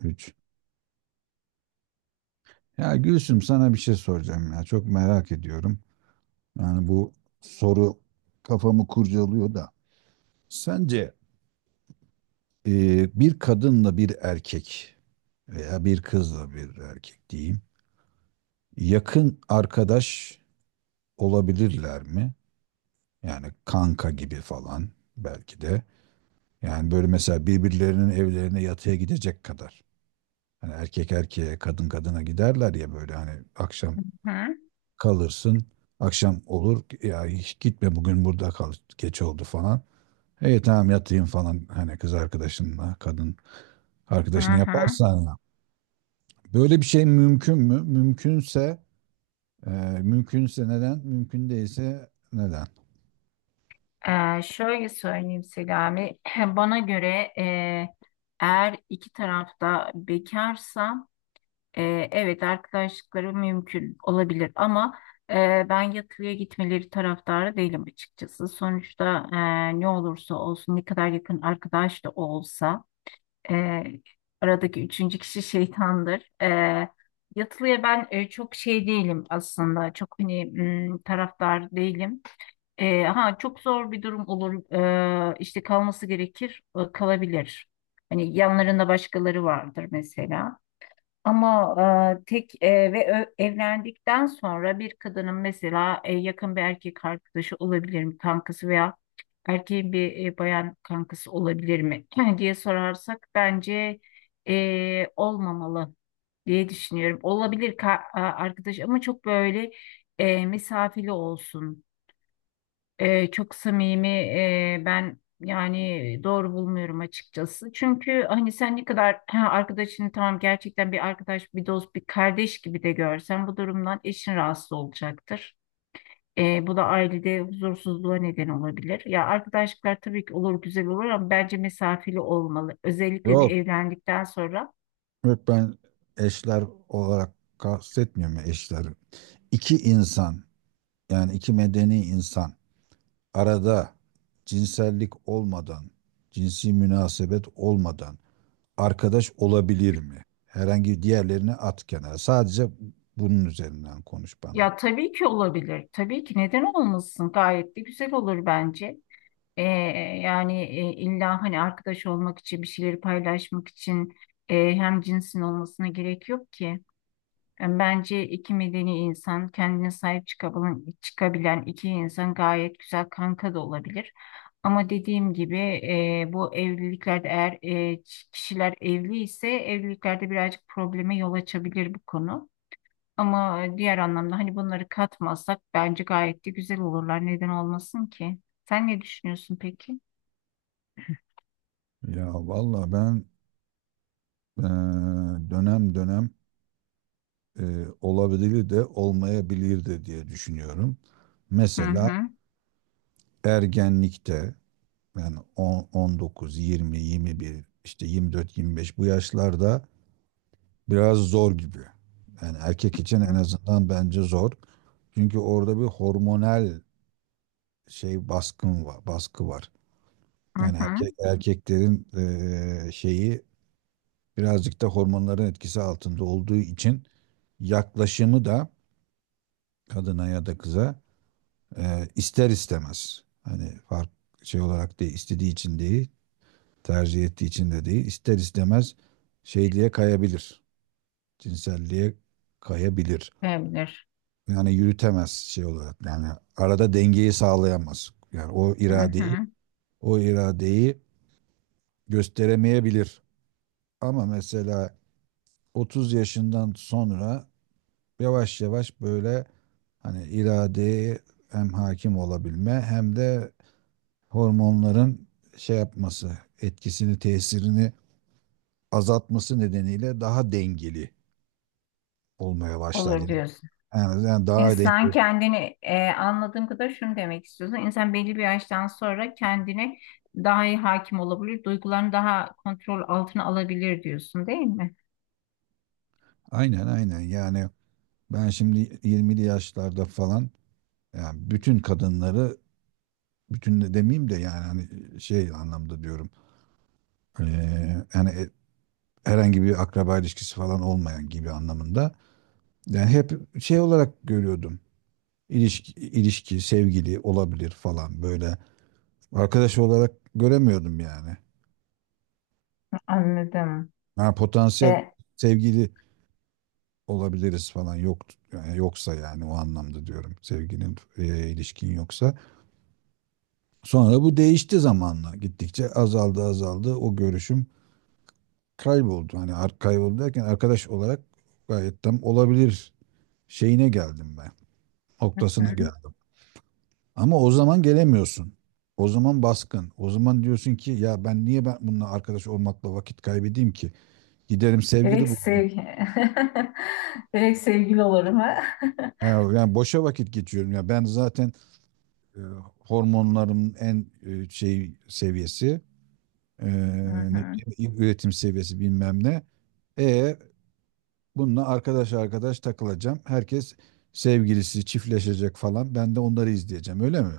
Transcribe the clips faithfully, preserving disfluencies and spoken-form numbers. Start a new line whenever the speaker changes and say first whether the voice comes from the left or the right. right: Güç. Ya Gülsüm, sana bir şey soracağım ya. Çok merak ediyorum. Yani bu soru kafamı kurcalıyor da. Sence e, bir kadınla bir erkek, veya bir kızla bir erkek diyeyim, yakın arkadaş olabilirler mi? Yani kanka gibi falan belki de. Yani böyle mesela birbirlerinin evlerine yatıya gidecek kadar. Hani erkek erkeğe, kadın kadına giderler ya, böyle hani akşam
left: Hı
right: kalırsın. Akşam olur ya, hiç gitme bugün burada kal, geç oldu falan. E tamam yatayım falan, hani kız arkadaşınla kadın
left: hı.
right: arkadaşını
left: Hı.
right: yaparsan ya. Böyle bir şey mümkün mü? Mümkünse e, mümkünse neden? Mümkün değilse neden?
left: Ee, şöyle söyleyeyim Selami. Bana göre e, eğer iki tarafta bekarsa e, evet arkadaşlıkları mümkün olabilir ama e, ben yatılıya gitmeleri taraftarı değilim açıkçası. Sonuçta e, ne olursa olsun ne kadar yakın arkadaş da olsa e, aradaki üçüncü kişi şeytandır. E, Yatılıya ben e, çok şey değilim aslında. Çok hani m, taraftar değilim. E, ha çok zor bir durum olur. E, işte kalması gerekir, e, kalabilir. Hani yanlarında başkaları vardır mesela. Ama e, tek e, ve ö- evlendikten sonra bir kadının mesela e, yakın bir erkek arkadaşı olabilir mi kankası veya erkeğin bir e, bayan kankası olabilir mi diye sorarsak bence e, olmamalı diye düşünüyorum. Olabilir ka- a- arkadaş ama çok böyle e, mesafeli olsun. Ee, çok samimi e, ben yani doğru bulmuyorum açıkçası. Çünkü hani sen ne kadar ha, arkadaşını tamam gerçekten bir arkadaş, bir dost, bir kardeş gibi de görsen bu durumdan eşin rahatsız olacaktır. Ee, bu da ailede huzursuzluğa neden olabilir. Ya arkadaşlıklar tabii ki olur güzel olur ama bence mesafeli olmalı. Özellikle de
right: Yok.
left: evlendikten sonra.
right: Yok ben eşler olarak kastetmiyorum, ya eşler. İki insan, yani iki medeni insan, arada cinsellik olmadan, cinsi münasebet olmadan arkadaş olabilir mi? Herhangi diğerlerini at kenara. Sadece bunun üzerinden konuş bana.
left: Ya tabii ki olabilir. Tabii ki neden olmasın? Gayet de güzel olur bence. E, Yani e, illa hani arkadaş olmak için bir şeyleri paylaşmak için e, hem cinsin olmasına gerek yok ki. Yani bence iki medeni insan kendine sahip çıkabilen, çıkabilen iki insan gayet güzel kanka da olabilir. Ama dediğim gibi e, bu evliliklerde eğer e, ç- kişiler evli ise evliliklerde birazcık probleme yol açabilir bu konu. Ama diğer anlamda hani bunları katmazsak bence gayet de güzel olurlar. Neden olmasın ki? Sen ne düşünüyorsun peki?
right: Ya valla ben eee, dönem dönem eee, olabilir de olmayabilir de diye düşünüyorum.
left: Hı
right: Mesela
left: hı.
right: ergenlikte, yani on, on dokuz, yirmi, yirmi bir, işte yirmi dört, yirmi beş, bu yaşlarda biraz zor gibi. Yani erkek için en
left: Hı
right: azından bence zor. Çünkü orada bir hormonal şey baskın var, baskı var.
left: hı.
right: Yani
left: Hı.
right: erkek erkeklerin eee, şeyi birazcık da hormonların etkisi altında olduğu için yaklaşımı da kadına ya da kıza eee, ister istemez. Hani fark şey olarak değil, istediği için değil, tercih ettiği için de değil, ister istemez şeyliğe kayabilir. Cinselliğe kayabilir.
left: Olabilir.
right: Yani yürütemez şey olarak. Yani arada dengeyi sağlayamaz. Yani o
left: Hı
right: iradeyi,
left: hı.
right: o iradeyi gösteremeyebilir. Ama mesela otuz yaşından sonra yavaş yavaş böyle hani iradeye hem hakim olabilme hem de hormonların şey yapması, etkisini, tesirini azaltması nedeniyle daha dengeli olmaya başlar
left: Olur
right: yani.
left: diyorsun.
right: Yani, yani daha
left: İnsan
right: dengeli.
left: kendini e, anladığım kadar şunu demek istiyorsun. İnsan belli bir yaştan sonra kendine daha iyi hakim olabilir, duygularını daha kontrol altına alabilir diyorsun, değil mi?
right: Aynen aynen yani ben şimdi yirmili yaşlarda falan. Yani bütün kadınları, bütün de demeyeyim de yani hani e, şey anlamda diyorum. Eee, yani e- herhangi bir akraba ilişkisi falan olmayan gibi anlamında. Yani hep şey olarak görüyordum. İlişki, ilişki, sevgili olabilir falan böyle. Arkadaş olarak göremiyordum yani.
left: Anladım.
right: Ha, potansiyel
left: E,
right: sevgili olabiliriz falan, yok yani, yoksa yani o anlamda diyorum. Sevginin eee, ilişkin yoksa. Sonra bu değişti zamanla. Gittikçe azaldı azaldı o görüşüm kayboldu. Hani ar- kayboldu derken, arkadaş olarak gayet tam olabilir şeyine geldim ben.
left: Hı.
right: Noktasına geldim. Ama o zaman gelemiyorsun. O zaman baskın. O zaman diyorsun ki ya, ben niye ben bununla arkadaş olmakla vakit kaybedeyim ki? Giderim sevgili
left: direkt
right: bu.
left: sevgi direkt sevgili olurum ha.
right: Yani boşa vakit geçiyorum ya. Ben zaten e, hormonlarımın en e, şey seviyesi, e,
left: Hı
right: ne,
left: hı.
right: diyeyim, üretim seviyesi bilmem ne. E, bununla arkadaş arkadaş takılacağım. Herkes sevgilisi çiftleşecek falan. Ben de onları izleyeceğim, öyle mi?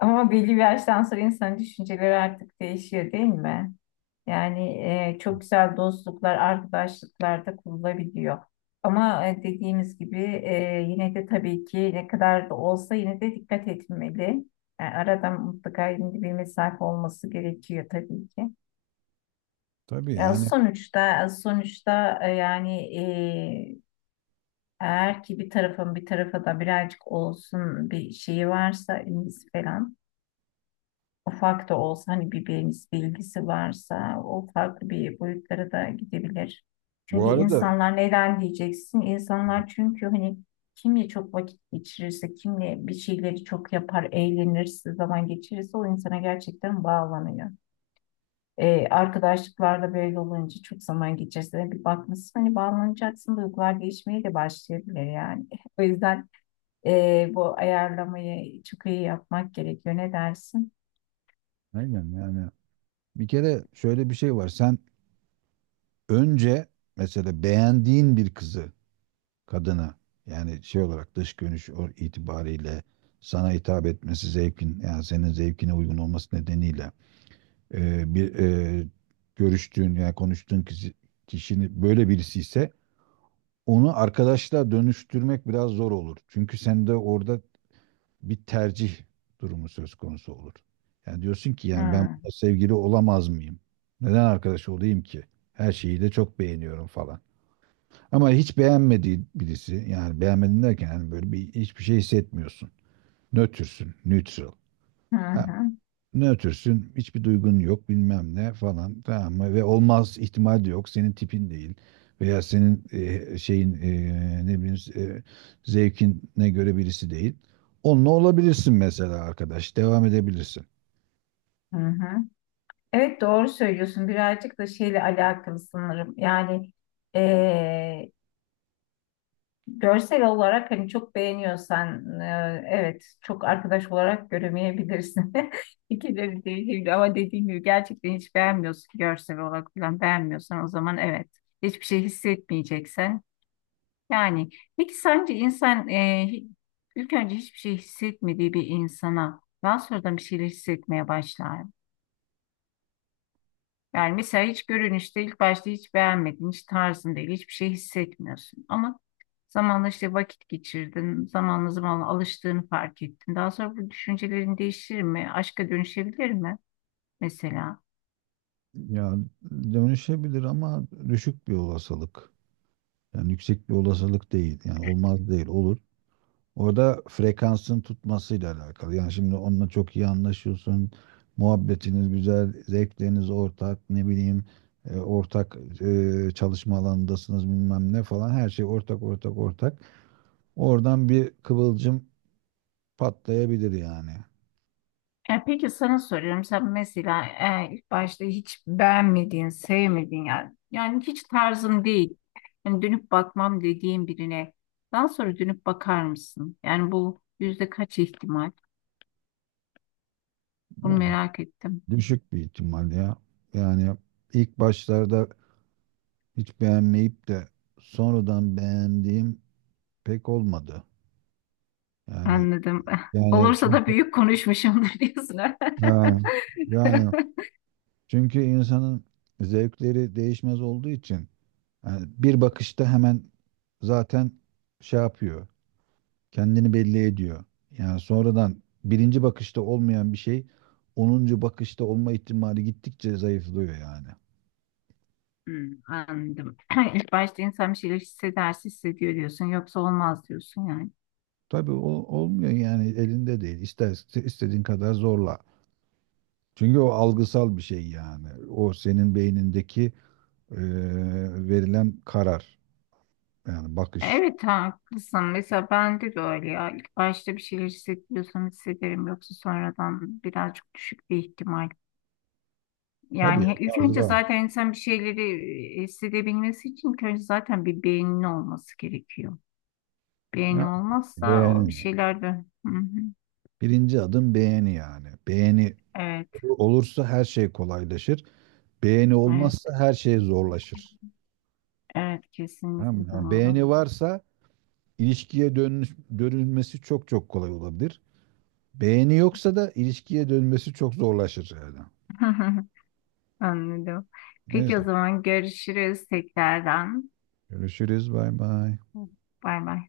left: Ama belli bir yaştan sonra insanın düşünceleri artık değişiyor değil mi? Yani e, çok güzel dostluklar, arkadaşlıklar da kurulabiliyor. Ama e, dediğimiz gibi e, yine de tabii ki ne kadar da olsa yine de dikkat etmeli. Yani arada mutlaka yine de bir mesafe olması gerekiyor tabii ki.
right: Tabii
left: Ya
right: yani,
left: sonuçta sonuçta e, yani e, eğer ki bir tarafın bir tarafa da birazcık olsun bir şeyi varsa ilgisi falan. Ufak da olsa hani bir bilgisi, varsa o farklı bir boyutlara da gidebilir.
right: bu
left: Çünkü
right: arada,
left: insanlar neden diyeceksin? İnsanlar çünkü hani kimle çok vakit geçirirse, kimle bir şeyleri çok yapar, eğlenirse, zaman geçirirse o insana gerçekten bağlanıyor. Ee, arkadaşlıklarda böyle olunca çok zaman geçirse bir bakmışsın hani bağlanacaksın duygular değişmeye de başlayabilir yani. O yüzden ee, bu ayarlamayı çok iyi yapmak gerekiyor. Ne dersin?
right: aynen yani. Bir kere şöyle bir şey var. Sen önce mesela beğendiğin bir kızı, kadını, yani şey olarak dış görünüş o- itibariyle sana hitap etmesi, zevkin yani senin zevkine uygun olması nedeniyle, e, bir e, görüştüğün yani konuştuğun kişi, kişinin böyle birisi ise, onu arkadaşla dönüştürmek biraz zor olur. Çünkü sende orada bir tercih durumu söz konusu olur. Yani diyorsun ki yani, ben
left: Hı
right: bununla sevgili olamaz mıyım? Neden arkadaş olayım ki? Her şeyi de çok beğeniyorum falan. Ama hiç beğenmediği birisi, yani beğenmedin derken yani böyle bir hiçbir şey hissetmiyorsun. Nötrsün, neutral.
left: hı.
right: Ha,
left: Hı.
right: ne ötürsün? Hiçbir duygun yok bilmem ne falan, tamam mı? Ve olmaz, ihtimal de yok. Senin tipin değil. Veya senin e, şeyin, e, ne bileyim e, zevkine göre birisi değil. Onunla olabilirsin mesela arkadaş. Devam edebilirsin.
left: Hı hı. Evet, doğru söylüyorsun. Birazcık da şeyle alakalı sanırım. Yani eee, görsel olarak hani çok beğeniyorsan, eee, evet, çok arkadaş olarak göremeyebilirsin. Fikirleri değişebilir ama dediğim gibi gerçekten hiç beğenmiyorsun, görsel olarak falan beğenmiyorsan o zaman evet, hiçbir şey hissetmeyeceksen. Yani peki sence insan eee, hi- ilk önce hiçbir şey hissetmediği bir insana daha sonradan bir şeyler hissetmeye başlar. Yani mesela hiç görünüşte ilk başta hiç beğenmedin, hiç tarzın değil, hiçbir şey hissetmiyorsun. Ama zamanla işte vakit geçirdin, zamanla zamanla alıştığını fark ettin. Daha sonra bu düşüncelerin değişir mi? Aşka dönüşebilir mi mesela?
right: Ya, dönüşebilir ama düşük bir olasılık. Yani yüksek bir olasılık değil. Yani olmaz değil, olur. Orada frekansın tutmasıyla alakalı. Yani şimdi onunla çok iyi anlaşıyorsun. Muhabbetiniz güzel, zevkleriniz ortak, ne bileyim, e, ortak e, çalışma alanındasınız bilmem ne falan. Her şey ortak ortak ortak. Oradan bir kıvılcım patlayabilir yani.
left: E peki, sana soruyorum. Sen mesela e, ilk başta hiç beğenmediğin, sevmediğin, yani, yani hiç tarzın değil. Yani dönüp bakmam dediğin birine daha sonra dönüp bakar mısın? Yani bu yüzde kaç ihtimal? Bunu
right: Ya,
left: merak ettim.
right: düşük bir ihtimal ya. Yani ilk başlarda hiç beğenmeyip de sonradan beğendiğim pek olmadı. Yani
left: Anladım.
right: yani
left: Olursa da
right: çünkü
left: büyük konuşmuşumdur diyorsun, ha?
right: ha, yani çünkü insanın zevkleri değişmez olduğu için, yani bir bakışta hemen zaten şey yapıyor, kendini belli ediyor. Yani sonradan birinci bakışta olmayan bir şey onuncu bakışta olma ihtimali gittikçe zayıflıyor yani.
left: Hmm, anladım. İlk başta insan bir şeyler hissederse hissediyor diyorsun. Yoksa olmaz diyorsun yani.
right: Tabii o olmuyor yani, elinde değil. İster istediğin kadar zorla. Çünkü o algısal bir şey yani. O senin beynindeki eee, verilen karar, yani bakış.
left: Evet, haklısın. Mesela bende de öyle ya. İlk başta bir şeyler hissediyorsam hissederim. Yoksa sonradan birazcık düşük bir ihtimal.
right: Tabii ya,
left: Yani ilk önce
right: bazıları
left: zaten insan bir şeyleri e, hissedebilmesi için ilk önce zaten bir beyninin olması gerekiyor. Beyni
right: yani
left: olmazsa o bir
right: beğeni.
left: şeyler de... Hı hı.
right: Birinci adım beğeni yani. Beğeni
left: Evet,
right: olursa her şey kolaylaşır. Beğeni olmazsa
left: evet.
right: her şey zorlaşır.
left: Evet,
right: Tamam mı?
left: kesinlikle
right: Yani
left: doğru.
right: beğeni varsa, ilişkiye dönüş, dönülmesi çok çok kolay olabilir. Beğeni yoksa da ilişkiye dönmesi çok zorlaşır yani.
left: Anladım. Peki,
right: Neyse.
left: o zaman görüşürüz tekrardan.
right: Görüşürüz. Bay bay.
left: Bay bay.